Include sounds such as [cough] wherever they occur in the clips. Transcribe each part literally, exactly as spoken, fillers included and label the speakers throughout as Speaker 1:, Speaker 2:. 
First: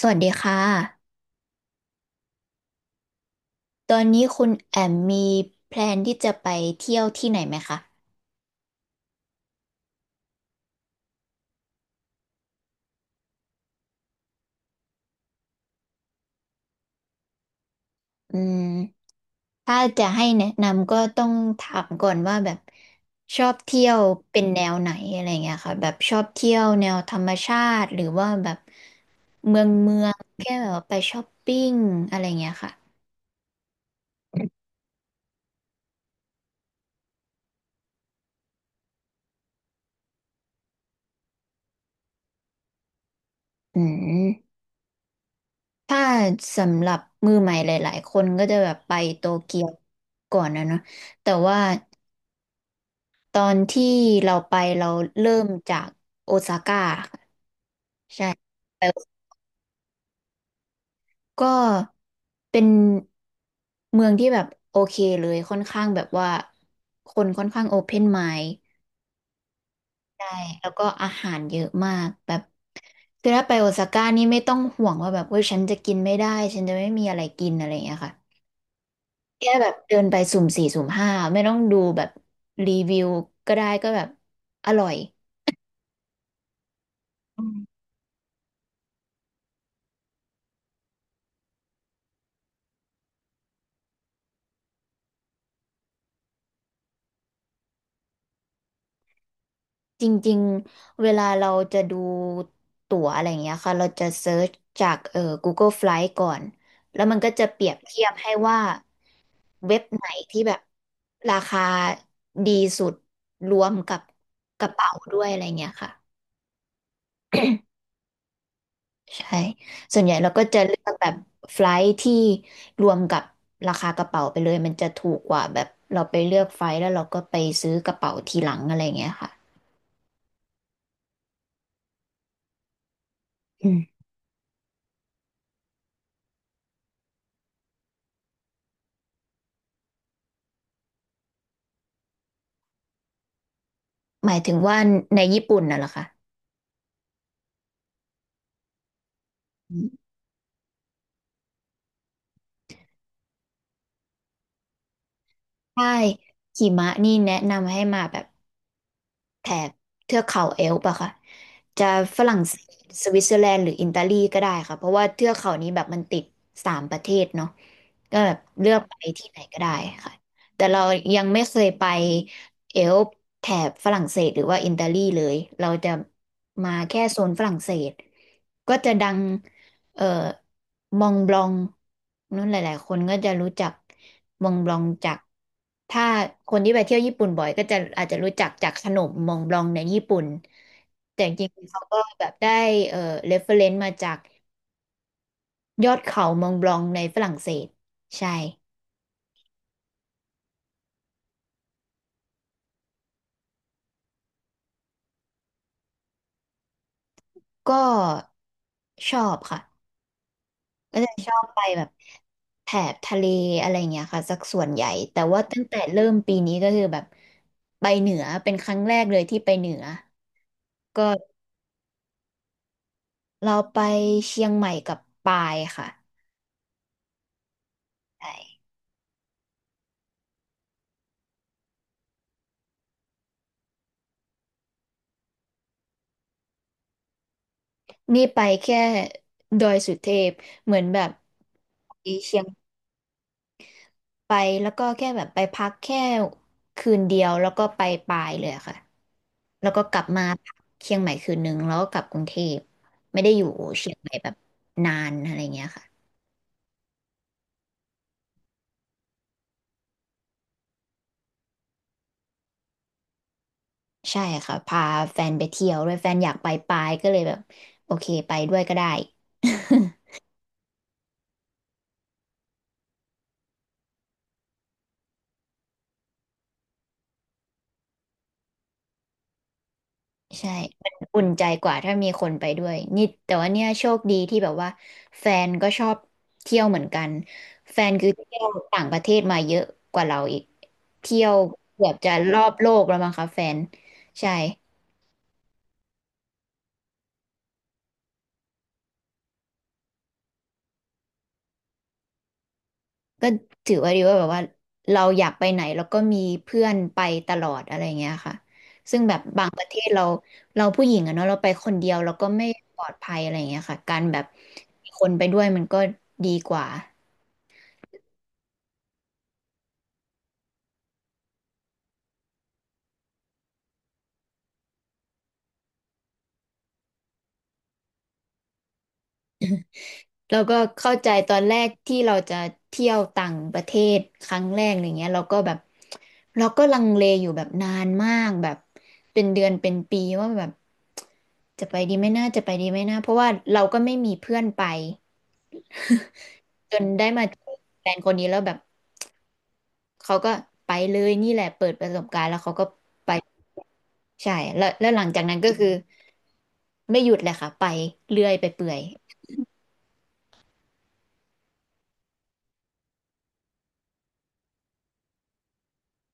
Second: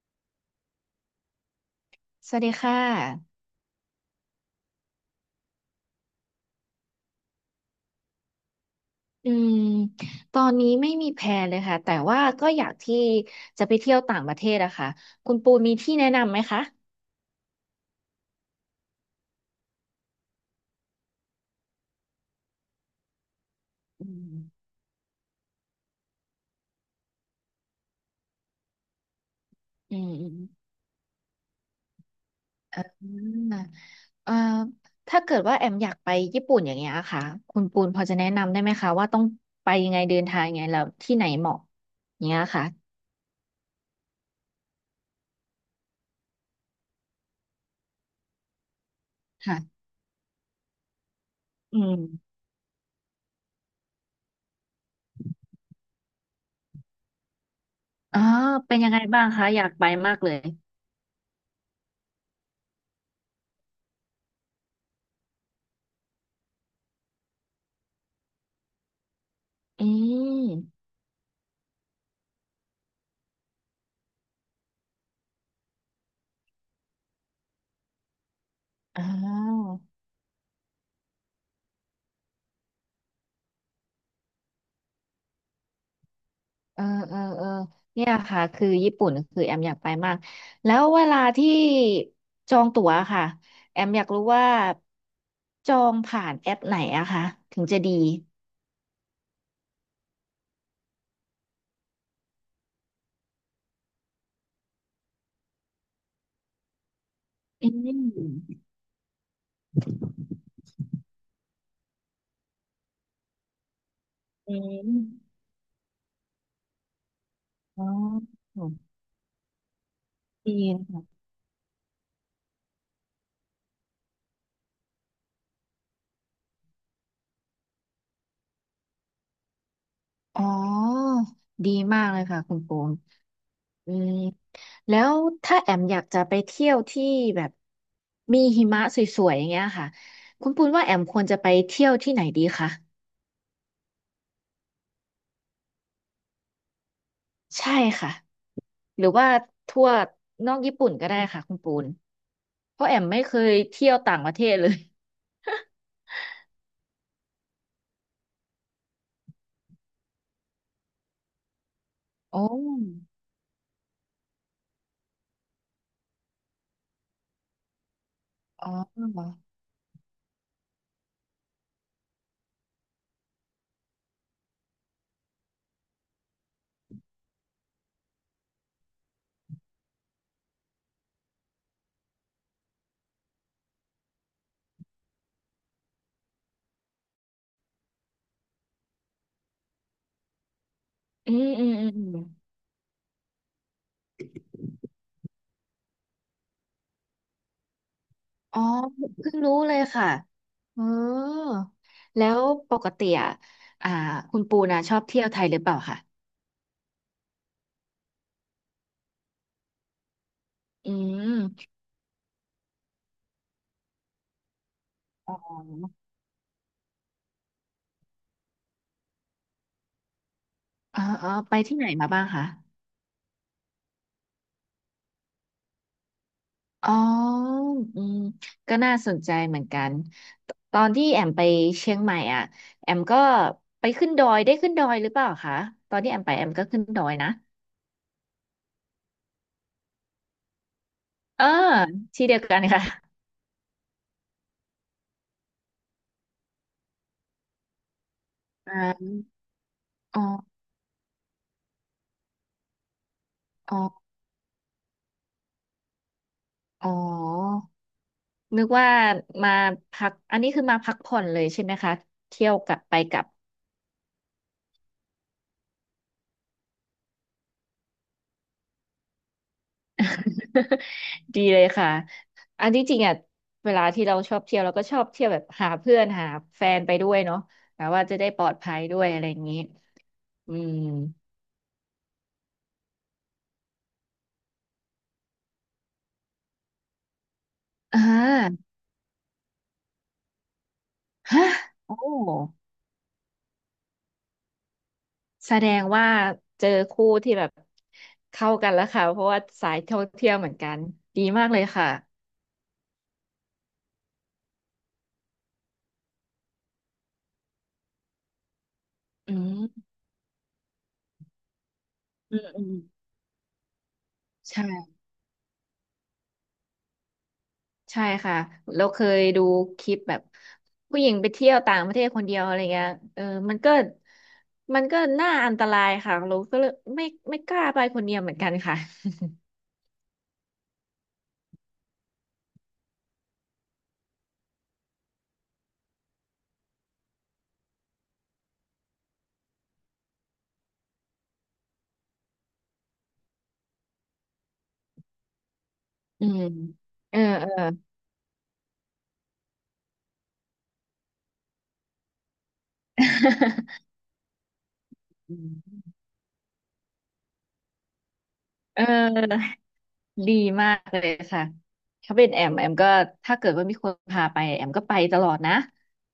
Speaker 1: สวัสดีค่ะ
Speaker 2: สวัสดีค่ะ
Speaker 1: ตอนนี้คุณแอมมีแพลนที่จะไปเที่ยวที่ไหนไหมคะ
Speaker 2: อืมตอนนี้ไม่มีแพลนเลยค่ะ แต่ว่าก็อยากที่จะไปเที่ยวต่างประเทศอะค่ะคุณปูมีที่แนะนำไหมคะ
Speaker 1: อืม ถ้าจะให้แนะนำก็ต้องถามก่อนว่าแบบชอบเที่ยว
Speaker 2: อืม
Speaker 1: เป็นแนวไหนอะไรเงี้ยค่ะแบบชอบเที่ยวแนวธรรมชาติหรือว่าแบบเมืองเมื
Speaker 2: อื
Speaker 1: องแค่แบ
Speaker 2: ม
Speaker 1: บไปช้อปปิ้งอะไรเงี้ยค่ะ
Speaker 2: อืมอืมเอ่อถ้าเกิดว่าแอมอยากไปญี่ปุ่นอย่างเงี้ยค่ะคุณปูนพอจะแนะนำได้ไหมคะว่าต้องไปยังไงเดินทางยังไงแล้วที่ไหนเหมาะอย่างเงี้ยค่ะ
Speaker 1: อืมถ้าสำหรับมือใหม่หลายๆคนก็จะแบบไปโตเกียว
Speaker 2: ค่ะ
Speaker 1: ก่อนนะเนาะแต่ว่า
Speaker 2: อืม
Speaker 1: ตอนที่เราไปเราเริ่มจากโอซาก้าค่ะ
Speaker 2: อ๋อ
Speaker 1: ใช่
Speaker 2: เป็น
Speaker 1: ไป
Speaker 2: ยังไงบ้างคะอยากไปมากเลย
Speaker 1: ก็เป็นเมืองที่แบบโอเคเลยค่อนข้างแบบว่าคนค่อนข้างโอเพนไมด์
Speaker 2: อื
Speaker 1: ใช่แล้วก็
Speaker 2: ม
Speaker 1: อาหารเยอะมากแบบคือถ้าไปโอซาก้านี่ไม่ต้องห่วงว่าแบบเว้ยฉันจะกินไม่ได้ฉันจะไม่มีอะไรกินอะไรอย่างเงี้ยค่ะ
Speaker 2: อ๋อ
Speaker 1: แค่แบบเดินไปสุ่มสี่สุ่มห้าไม่ต้องดูแบบรีวิวก็ได้ก็แบบอร่อย
Speaker 2: เออเออเออเนี่ยค่ะคือญี่ปุ่นคือแอมอยากไปมากแล้วเวลาที่จองตั๋วค่ะแอมอยากรู้ว่าจองผ่านแอปไหนอะคะถึงจะดี
Speaker 1: จริงๆเวลาเราจะดูตั๋วอะไรอย่างเงี้ยค่ะเราจะเซิร์ชจากเอ่อ Google Flight ก่อนแล้วมันก็จะเปรี
Speaker 2: อื
Speaker 1: ยบเทียบให้ว่า
Speaker 2: ม
Speaker 1: เว็บไหนที่แบบราคาดีสุดรวมกับ
Speaker 2: อื
Speaker 1: กระเป๋าด้วย
Speaker 2: ม
Speaker 1: อะไรเงี้ยค่ะ
Speaker 2: อ๋อ
Speaker 1: ใช่ส่วนใหญ่เราก็
Speaker 2: ดี
Speaker 1: จะเลื
Speaker 2: นะ
Speaker 1: อกแบบ
Speaker 2: คะ
Speaker 1: ไฟลท์ที่รวมกับราคากระเป๋าไปเลยมันจะถูกกว่าแบบเราไปเลือกไฟลท์แล้วเราก็ไปซื้อกระเป๋าทีหลังอะไรเงี้ยค่ะ
Speaker 2: อ๋อดีมากเลยค่ะคุณปูม
Speaker 1: อืม
Speaker 2: อืมแล้วถ้าแอมอยากจะไปเที่ยวที่แบบมีหิมะสวยๆอย่างเงี้ยค่ะคุณปูนว่าแอมควรจะไปเที่ยวที่ไหนดีคะ
Speaker 1: หมายถึงว่าในญี่ปุ่นน่ะเหรอคะ
Speaker 2: ใช่ค่ะ หรือว่าทั่วนอกญี่ปุ่นก็ได้ค่ะคุณปูนเพราะแอมไม่เคยเที่ยวต่างประเทศเลย
Speaker 1: ใช่หิมะนี่แนะนำให้มาแบบแถบเทือกเขาเอลป์อะค่ะจะฝรั่ง
Speaker 2: โอ้
Speaker 1: เศสสวิตเซอร์แลนด์หรืออิตาลีก็ได้ค่ะเพราะว่าเทือกเขานี้แบบมันติดสามประเทศเนาะก็แบบ
Speaker 2: อ๋
Speaker 1: เลือกไปที่
Speaker 2: อ
Speaker 1: ไหนก็ได้ค่ะแต่เรายังไม่เคยไปเอลป์แถบฝรั่งเศสหรือว่าอิตาลีเลยเราจะมาแค่โซนฝรั่งเศสก็จะดังเอ่อ มองบลองนั่นหลายๆคนก็จะรู้จักมองบลองจากถ้าคนที่ไปเที่ยวญี่ปุ่นบ่อยก็จะอาจจะรู้จักจากขนมมองบลองในญี่ปุ่นแต่จ
Speaker 2: อื
Speaker 1: ริ
Speaker 2: ม
Speaker 1: ง
Speaker 2: อื
Speaker 1: ๆ
Speaker 2: ม
Speaker 1: เขา
Speaker 2: อืม
Speaker 1: ก็
Speaker 2: อืม
Speaker 1: แบบได้เอ่อเรฟเฟรนซ์มาจากยอดเขามองบลองในฝรั่งเศสใช่
Speaker 2: อ๋อเพิ่งรู้เลยค่ะเออแล้วปกติอ่ะอ่าคุณปูนะชอบเที่ยวไทยหรือเปล่าคะ
Speaker 1: ก็ชอบค่ะ
Speaker 2: อื
Speaker 1: ก็จะชอบไป
Speaker 2: ม
Speaker 1: แบบแถบทะเลอะไรเงี้ยค่ะสักส่วนใหญ่แต่
Speaker 2: อ๋อ
Speaker 1: ว่าตั้งแต่เริ่มปีนี้ก็คือแบบไปเหนือเป็นครั้งแรกเลยที่ไปเหนือ
Speaker 2: อ๋อ
Speaker 1: ก็
Speaker 2: อ๋อ ไปที่ไหนมาบ้างคะ
Speaker 1: เราไปเชียงใหม่กับปายค่ะ
Speaker 2: อ๋ออืม
Speaker 1: ใช่
Speaker 2: ก็น่าสนใจเหมือนกันตตอนที่แอมไปเชียงใหม่อ่ะแอมก็ไปขึ้นดอยได้ขึ้นดอยหรือเปล่าคะตอนที่แอมไปแอมก็ขึ้นดอยนะ
Speaker 1: นี่ไปแค่ดอยสุเทพ เหมือนแบบ
Speaker 2: เออ
Speaker 1: ไป
Speaker 2: ที่เดี
Speaker 1: เชี
Speaker 2: ย
Speaker 1: ย
Speaker 2: ว
Speaker 1: ง
Speaker 2: กันค่ะ
Speaker 1: ไปแล้วก็แค่แบบไปพักแค่คืนเดียวแล้วก็ไปปายเลยอะ
Speaker 2: อ่
Speaker 1: ค่ะ
Speaker 2: า
Speaker 1: แล้วก็กลับ
Speaker 2: อ๋อ
Speaker 1: มาพักเชียงใหม่คืนนึงแล้วก็กลับกรุงเทพไม่ได้อยู่
Speaker 2: อ๋อ
Speaker 1: เชียงใหม่แบบนานอะไรเงี้ยค่ะ
Speaker 2: อ๋อนึกว่ามาพักอันนี้คือมาพักผ่อนเลยใช่ไหมคะ เที่ยวกลับไปกลับ
Speaker 1: ใช่ค่ะพาแฟนไปเที่ยวด้วยแฟนอยากไปปายก็เลยแบบโอเคไปด้วยก็ได้ [laughs]
Speaker 2: [laughs] ดีเลยค่ะ อันที่จริงอ่ะ เวลาที่เราชอบเที่ยวเราก็ชอบเที่ยวแบบหาเพื่อนหาแฟนไปด้วยเนาะแบบว่าจะได้ปลอดภัยด้วยอะไรอย่างนี้
Speaker 1: ใช่
Speaker 2: อืม
Speaker 1: มันอุ่นใจกว่าถ้ามีคนไปด้วยนี่แต่ว่าเนี่ยโชคดีที่แบบว่าแฟนก็ชอบเที่ยวเหมือนกันแฟน
Speaker 2: อ่
Speaker 1: คือเที่ยว
Speaker 2: า
Speaker 1: ต่างประเทศมาเยอะกว่าเราอีกเที่ยว
Speaker 2: ฮะ
Speaker 1: เกือบ
Speaker 2: โอ้
Speaker 1: จะรอบโลกแล้วมั้งคะแฟนใช่
Speaker 2: แสดงว่าเจอคู่ที่แบบเข้ากันแล้วค่ะ เพราะว่าสายท่องเที่ยวเหมือนกัน ดีมากเลยค่ะ
Speaker 1: ก็ถือว่าดีว่าแบบว่าเราอยากไปไหนแล้วก็มีเพื่อนไปตลอดอะไรเงี้ยค่ะซึ่งแบบ
Speaker 2: อื
Speaker 1: บางประเท
Speaker 2: ม
Speaker 1: ศเราเราผู้หญิงอะเนาะเราไปคนเดียวเราก็
Speaker 2: อื
Speaker 1: ไม่
Speaker 2: มอืม
Speaker 1: ปลอดภัยอะไรเงี้ยค่ะการแบบมี
Speaker 2: ใช่
Speaker 1: คนไปด้วยมันก็ดีกว่า
Speaker 2: ใช่ค่ะเราเคยดูคลิปแบบผู้หญิงไปเที่ยวต่างประเทศคนเดียวอะไรเงี้ยเออมันก็มันก็น่าอันตรายค่ะเราก็เลยไม่ไม่กล้าไปคนเดียวเหมือนกันค่ะ
Speaker 1: แล้วก็เข้าใจตอนแรกที่เราจะเที่ยวต่างประเทศครั้งแรกอะไรเงี้ยเราก็แบบเราก็ลังเลอยู่แบบนานมากแบบเป็นเดือนเป็นปีว่าแบบจะไปดีไหมนะจะไปดีไหมนะเพราะว่าเราก็ไม่มีเพื่อนไป
Speaker 2: อืม
Speaker 1: จนได้
Speaker 2: [laughs] เออ
Speaker 1: มาเจ
Speaker 2: เอ
Speaker 1: อ
Speaker 2: อ
Speaker 1: แฟนคนนี้แล้วแบบเขาก็ไปเลยนี่แหละเปิดประสบการณ์แล้วเขาก็ไปใช่แล้วแล้วหลังจากนั้นก็คือไม่หยุดเลยค่ะไปเรื่อยไปเปื่อ
Speaker 2: [laughs] เ
Speaker 1: ย
Speaker 2: ออ ดีมากเลยค่ะถ้าเป็นแอมแอมก็ถ้าเกิดว่ามีคนพาไปแอมก็ไปตลอดนะ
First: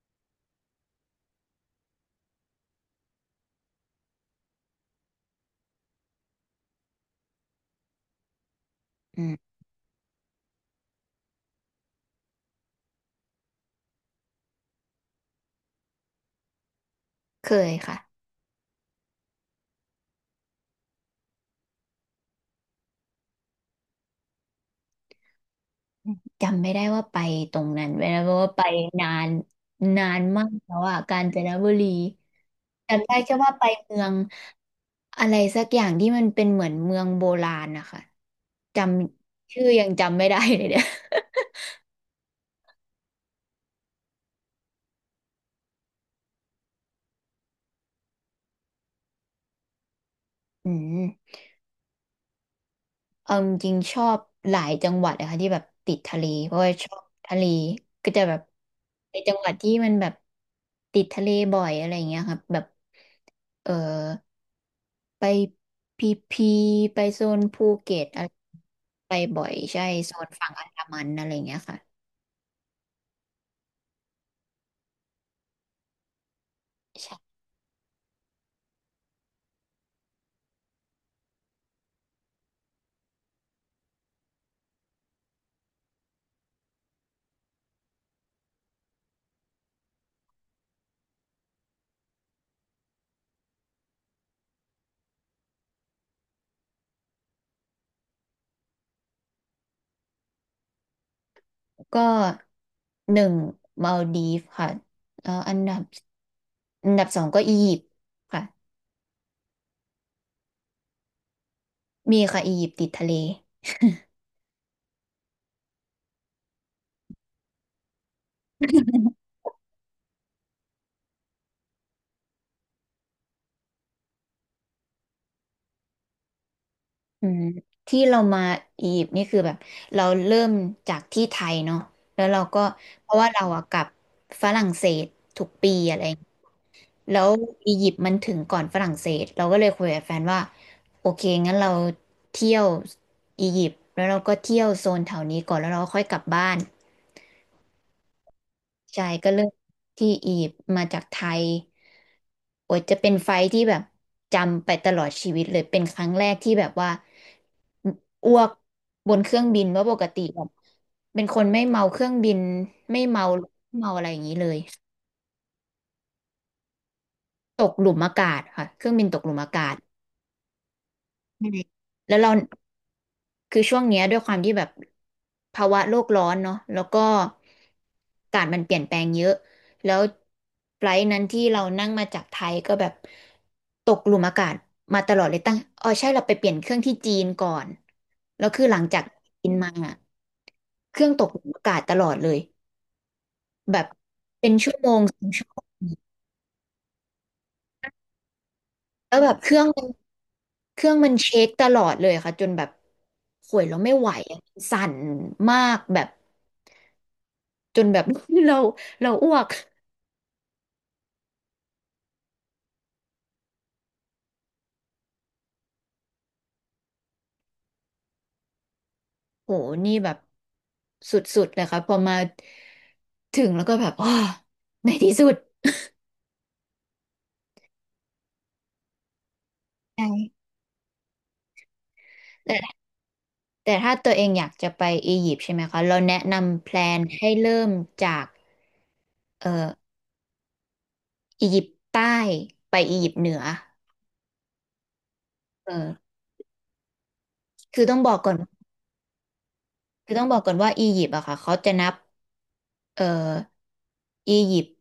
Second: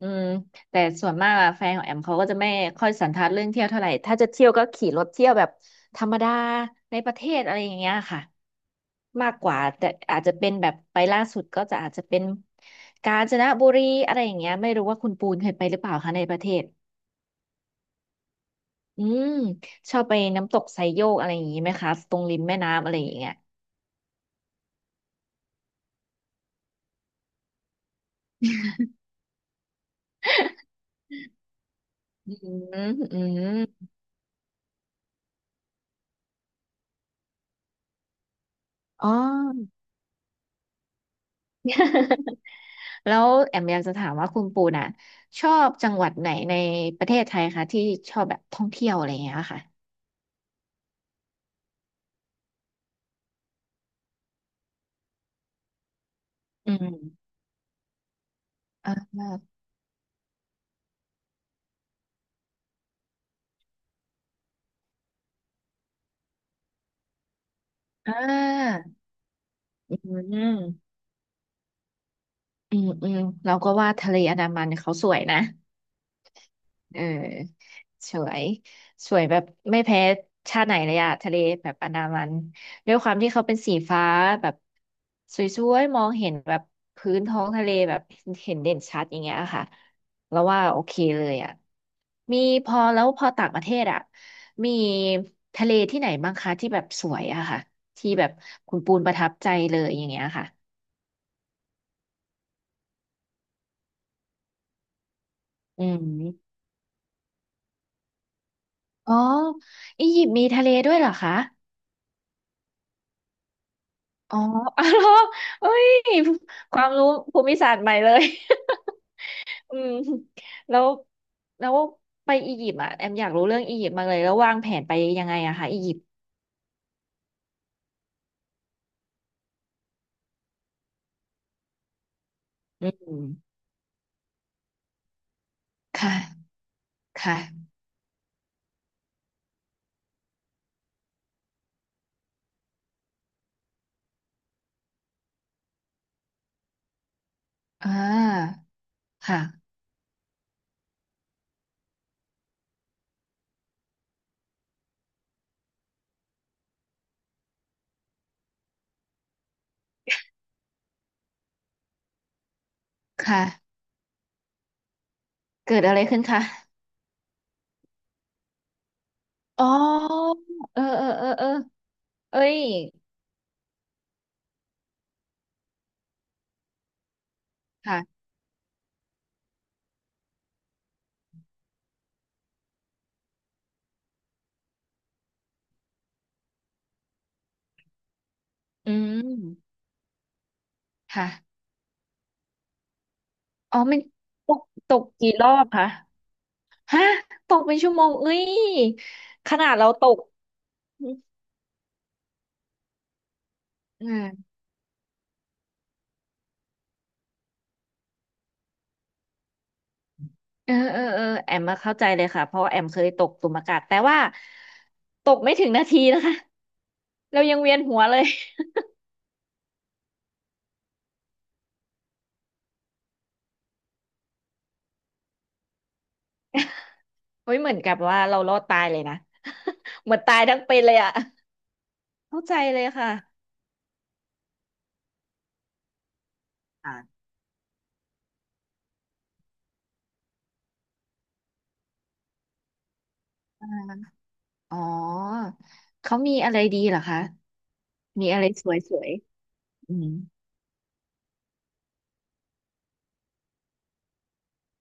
Speaker 2: อืมแต่ส่วนมากอะแฟนของแอมเขาก็จะไม่ค่อยสันทัดเรื่องเที่ยวเท่าไหร่ถ้าจะเที่ยวก็ขี่รถเที่ยวแบบธรรมดาในประเทศอะไรอย่างเงี้ยค่ะ
Speaker 1: อื
Speaker 2: มาก
Speaker 1: ม
Speaker 2: กว่าแต่อาจจะเป็นแบบไปล่าสุดก็จะอาจจะเป็นกาญจนบุรีอะไรอย่างเงี้ยไม่รู้ว่าคุณปูนเคยไปหรือเปล่าคะในประเทศ
Speaker 1: เคยค่ะ
Speaker 2: อืมชอบไปน้ำตกไซโยกอะไรอย่างงี้ไหมคะตรงริมแม่น้ำอะไรอย่างเงี้ย
Speaker 1: จำไม่ได้ว่าไปตรงนั้นไปแล้วเพราะว่าไปนานนานมากแล้วอ่ะกาญจนบุรี
Speaker 2: อืม
Speaker 1: จำได้
Speaker 2: อื
Speaker 1: แค่ว่าไป
Speaker 2: ม
Speaker 1: เมืองอะไรสักอย่างที่มันเป็นเหมือนเมืองโบราณนะคะจ
Speaker 2: อ๋อ
Speaker 1: ำชื่อยังจำไม่ได้เลยเนี่ย
Speaker 2: [laughs] แล้วแอมอยากจะถามว่าคุณปูน่ะชอบจังหวัดไหนในประเทศไทยคะที่ชอบแบบท่องเที่ยวอะไรอย่างเงี้ยค่ะ
Speaker 1: อืมเอาจริงๆชอบหลายจังหวัดนะคะที่แบบติดทะเลเพราะว่า
Speaker 2: อื
Speaker 1: ชอ
Speaker 2: ม
Speaker 1: บทะเลก็จะแบบ
Speaker 2: อ่า
Speaker 1: ในจังหวัดที่มันแบบติดทะเลบ่อยอะไรอย่างเงี้ยครับแบบเออ ไปพีพีไปโซนภูเก็ต
Speaker 2: อ่
Speaker 1: อะไร
Speaker 2: า
Speaker 1: ไปบ่อยใช่
Speaker 2: อื
Speaker 1: โซนฝั่งอันดา
Speaker 2: ม
Speaker 1: มันอะไรอย่างเงี้ยค่ะ
Speaker 2: อืม อืมเราก็ว่าทะเลอันดามันเขาสวยนะ เอ
Speaker 1: ใช่
Speaker 2: อสวยสวยแบบไม่แพ้ชาติไหนเลยอะทะเลแบบอันดามันด้วยความที่เขาเป็นสีฟ้าแบบสวยๆมองเห็นแบบพื้นท้องทะเลแบบเห็นเด่นชัดอย่างเงี้ยค่ะแล้วว่าโอเคเลยอะมีพอแล้วพอต่างประเทศอะมีทะเลที่ไหนบ้างคะที่แบบสวยอะค่ะที่แบบคุณปูนประทับใจเลยอย่างเงี้ยค่ะ
Speaker 1: ก็หนึ่งมาลดีฟค่ะแล้วอันดับ
Speaker 2: อืม
Speaker 1: อันดับสองก็อียิปต์ค่ะ
Speaker 2: อ๋ออียิปต์มีทะเลด้วยเหรอคะ
Speaker 1: มีค่ะอียิปต์ติดทะเล
Speaker 2: อ๋อ [laughs] อ๋อเหรอเอ้ยความรู้ภูมิศาสตร์ใหม่เลย [laughs] อืมแล้วแล้วไปอียิปต์อ่ะแอมอยากรู้เรื่องอียิปต์มากเลยแล้ววางแผนไปยังไงอะคะอียิปต์
Speaker 1: อืมที่เรามาอียิปต์นี่คือแบบเราเริ่มจากที่ไทยเนาะแล้วเราก็เพราะ
Speaker 2: อื
Speaker 1: ว่าเรา
Speaker 2: ม
Speaker 1: อะกลับฝรั่งเศสทุกปีอะ
Speaker 2: ค
Speaker 1: ไร
Speaker 2: ่ะค
Speaker 1: แล้ว
Speaker 2: ่ะ
Speaker 1: อียิปต์มันถึงก่อนฝรั่งเศสเราก็เลยคุยกับแฟนว่าโอเคงั้นเราเที่ยวอียิปต์แล้วเราก็เที่ยวโซนแถวนี้ก่อนแล้วเราก็ค่อยกลับบ้าน
Speaker 2: อ่า
Speaker 1: ใช่ก็เริ่ม
Speaker 2: ค่ะ
Speaker 1: ที่อียิปต์มาจากไทยโอ้ยจะเป็นไฟท์ที่แบบจำไปตลอดชีวิตเลยเป็นครั้งแรกที่แบบว่าออ้วกบนเครื่องบินว่าะปกติแบบเป็นคนไม่เมาเครื่องบินไม่เมา
Speaker 2: ค่ะ
Speaker 1: ไม่เมาอะไรอย่างนี้เลย
Speaker 2: เกิดอะไรขึ้นคะ
Speaker 1: ตกหลุมอากาศค่ะเครื่องบินตกหลุมอากา
Speaker 2: อ๋
Speaker 1: ศ
Speaker 2: อ เออเออเออเอ
Speaker 1: ใช่
Speaker 2: อ
Speaker 1: แล้วเรา
Speaker 2: เอ้ย
Speaker 1: คือช่วงเนี้ยด้วยความที่แบบภาวะโลกร้อนเนาะแล้วก็
Speaker 2: ค่ะ
Speaker 1: อากาศมันเปลี่ยนแปลงเยอะแล้วไฟลท์นั้นที่เรานั่งมาจากไทยก็แบบตกหลุมอากาศมาตลอดเลยตั้งอ๋อใช่เราไปเปลี่ยนเครื่องที่จีนก่อนแล้วคือหลัง
Speaker 2: อื
Speaker 1: จากจีนมา
Speaker 2: ม
Speaker 1: อะเครื่องต
Speaker 2: ค่ะ
Speaker 1: กหลุมอากาศตลอดเลย
Speaker 2: อ๋
Speaker 1: แบ
Speaker 2: อ
Speaker 1: บ
Speaker 2: มันต
Speaker 1: เป็น
Speaker 2: ก
Speaker 1: ชั่วโม
Speaker 2: ต
Speaker 1: ง
Speaker 2: ก
Speaker 1: สอง
Speaker 2: กี่ร
Speaker 1: ชั่ว
Speaker 2: อ
Speaker 1: โม
Speaker 2: บคะ
Speaker 1: ง
Speaker 2: ฮะตกเป็นชั่วโมงเอ้ย
Speaker 1: แล้วแบบเค
Speaker 2: ข
Speaker 1: รื่อง
Speaker 2: นาด
Speaker 1: มัน
Speaker 2: เราตก
Speaker 1: เครื่องมันเช็คตลอดเลยค่ะจนแบบข่วยเราไม่
Speaker 2: อื
Speaker 1: ไหวอะ
Speaker 2: ม
Speaker 1: สั่นมากแบบจนแบบ [laughs] เราเราอ้วก
Speaker 2: เออเออเออแอมมาเข้าใจเลยค่ะเพราะว่าแอมเคยตกตุ่มอากาศแต่ว่าตกไม่ถึงนาทีนะคะ [laughs] เรายังเวียนหัวเลย
Speaker 1: โหนี่แบบสุดๆเลยครับพอมาถึงแล้วก็แบบอ๋อในที่สุด
Speaker 2: [laughs] เฮ้ยเหมือนกับว่าเรารอดตายเลยนะ [laughs] เหมือนตา
Speaker 1: ใช่
Speaker 2: ยทั้งเป็นเลยอ่ะเข้าใจ
Speaker 1: แต่
Speaker 2: เลยค่ะ
Speaker 1: แต่ถ้าตัวเองอยากจะไปอียิปต์ใช่ไหมคะ เราแนะนำแพลนให้เริ่มจากเอ่ออียิปต์ใต้ไปอียิปต์เหนือ
Speaker 2: อ่าอ๋อ
Speaker 1: เออ
Speaker 2: เขามีอะไรดีเหรอคะ
Speaker 1: คือต้องบอก
Speaker 2: มี
Speaker 1: ก่อน
Speaker 2: อะไรสวยๆอืม
Speaker 1: คือต้องบอกก่อนว่าอียิปต์อะค่ะเขาจะนับเอ่ออียิปต์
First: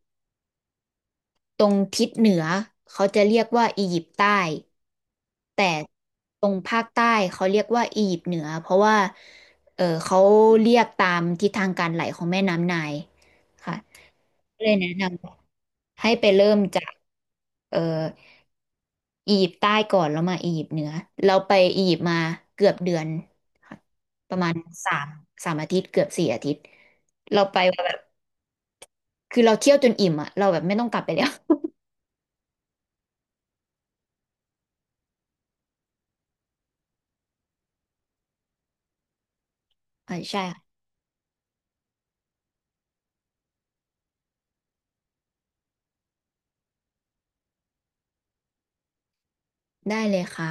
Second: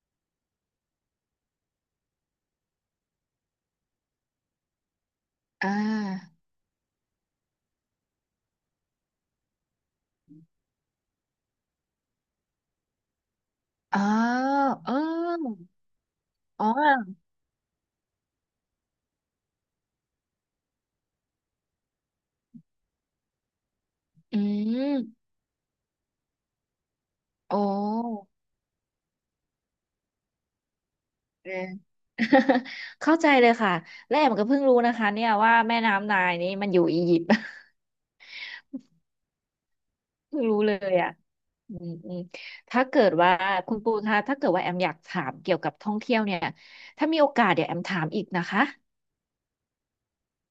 Speaker 1: ตรงทิศเหนือเขาจะเรียกว่าอียิปต์ใต้แต่
Speaker 2: อ่า
Speaker 1: ตรงภาคใต้เขาเรียกว่าอียิปต์เหนือเพราะว่าเออเขาเรียกตามทิศทางการไหลของแม่น้ำไนล์ค่ะ
Speaker 2: อ๋อ
Speaker 1: ก็เลยแนะ
Speaker 2: เอ
Speaker 1: น
Speaker 2: อ
Speaker 1: ำให้ไปเริ่ม
Speaker 2: อ๋
Speaker 1: จาก
Speaker 2: อ
Speaker 1: เอออียิปต์ใต้ก่อนแล้วมาอียิปต์เหนือเราไปอียิปต์มาเกือบเดือนค่ะป
Speaker 2: อื
Speaker 1: ระมาณสาม
Speaker 2: ม
Speaker 1: สามอาทิตย์เกือบสี่อาทิตย์เรา
Speaker 2: โอ
Speaker 1: ไปแบบ
Speaker 2: ้
Speaker 1: คือเราเที่ยวจนอิ่มอะเราแบบไม่ต้องกลับไปแล้ว
Speaker 2: เออ [laughs] เข้าใจเลยค่ะและแอมก็เพิ่งรู้นะคะเนี่ยว่าแม่น้ำไนายนี้มันอยู่อียิปต์
Speaker 1: [laughs] อ่า
Speaker 2: [laughs]
Speaker 1: ใช่
Speaker 2: เพิ่งรู้เล
Speaker 1: ค่ะ
Speaker 2: ยอ่ะอืมอืมถ้าเกิดว่าคุณปูคะถ้าเกิดว่าแอมอยากถามเกี่ยวกับท่องเที่ยวเนี่ยถ้ามีโอกาสเดี๋ยวแอมถามอีกนะคะ
Speaker 1: ได้เลยค่ะ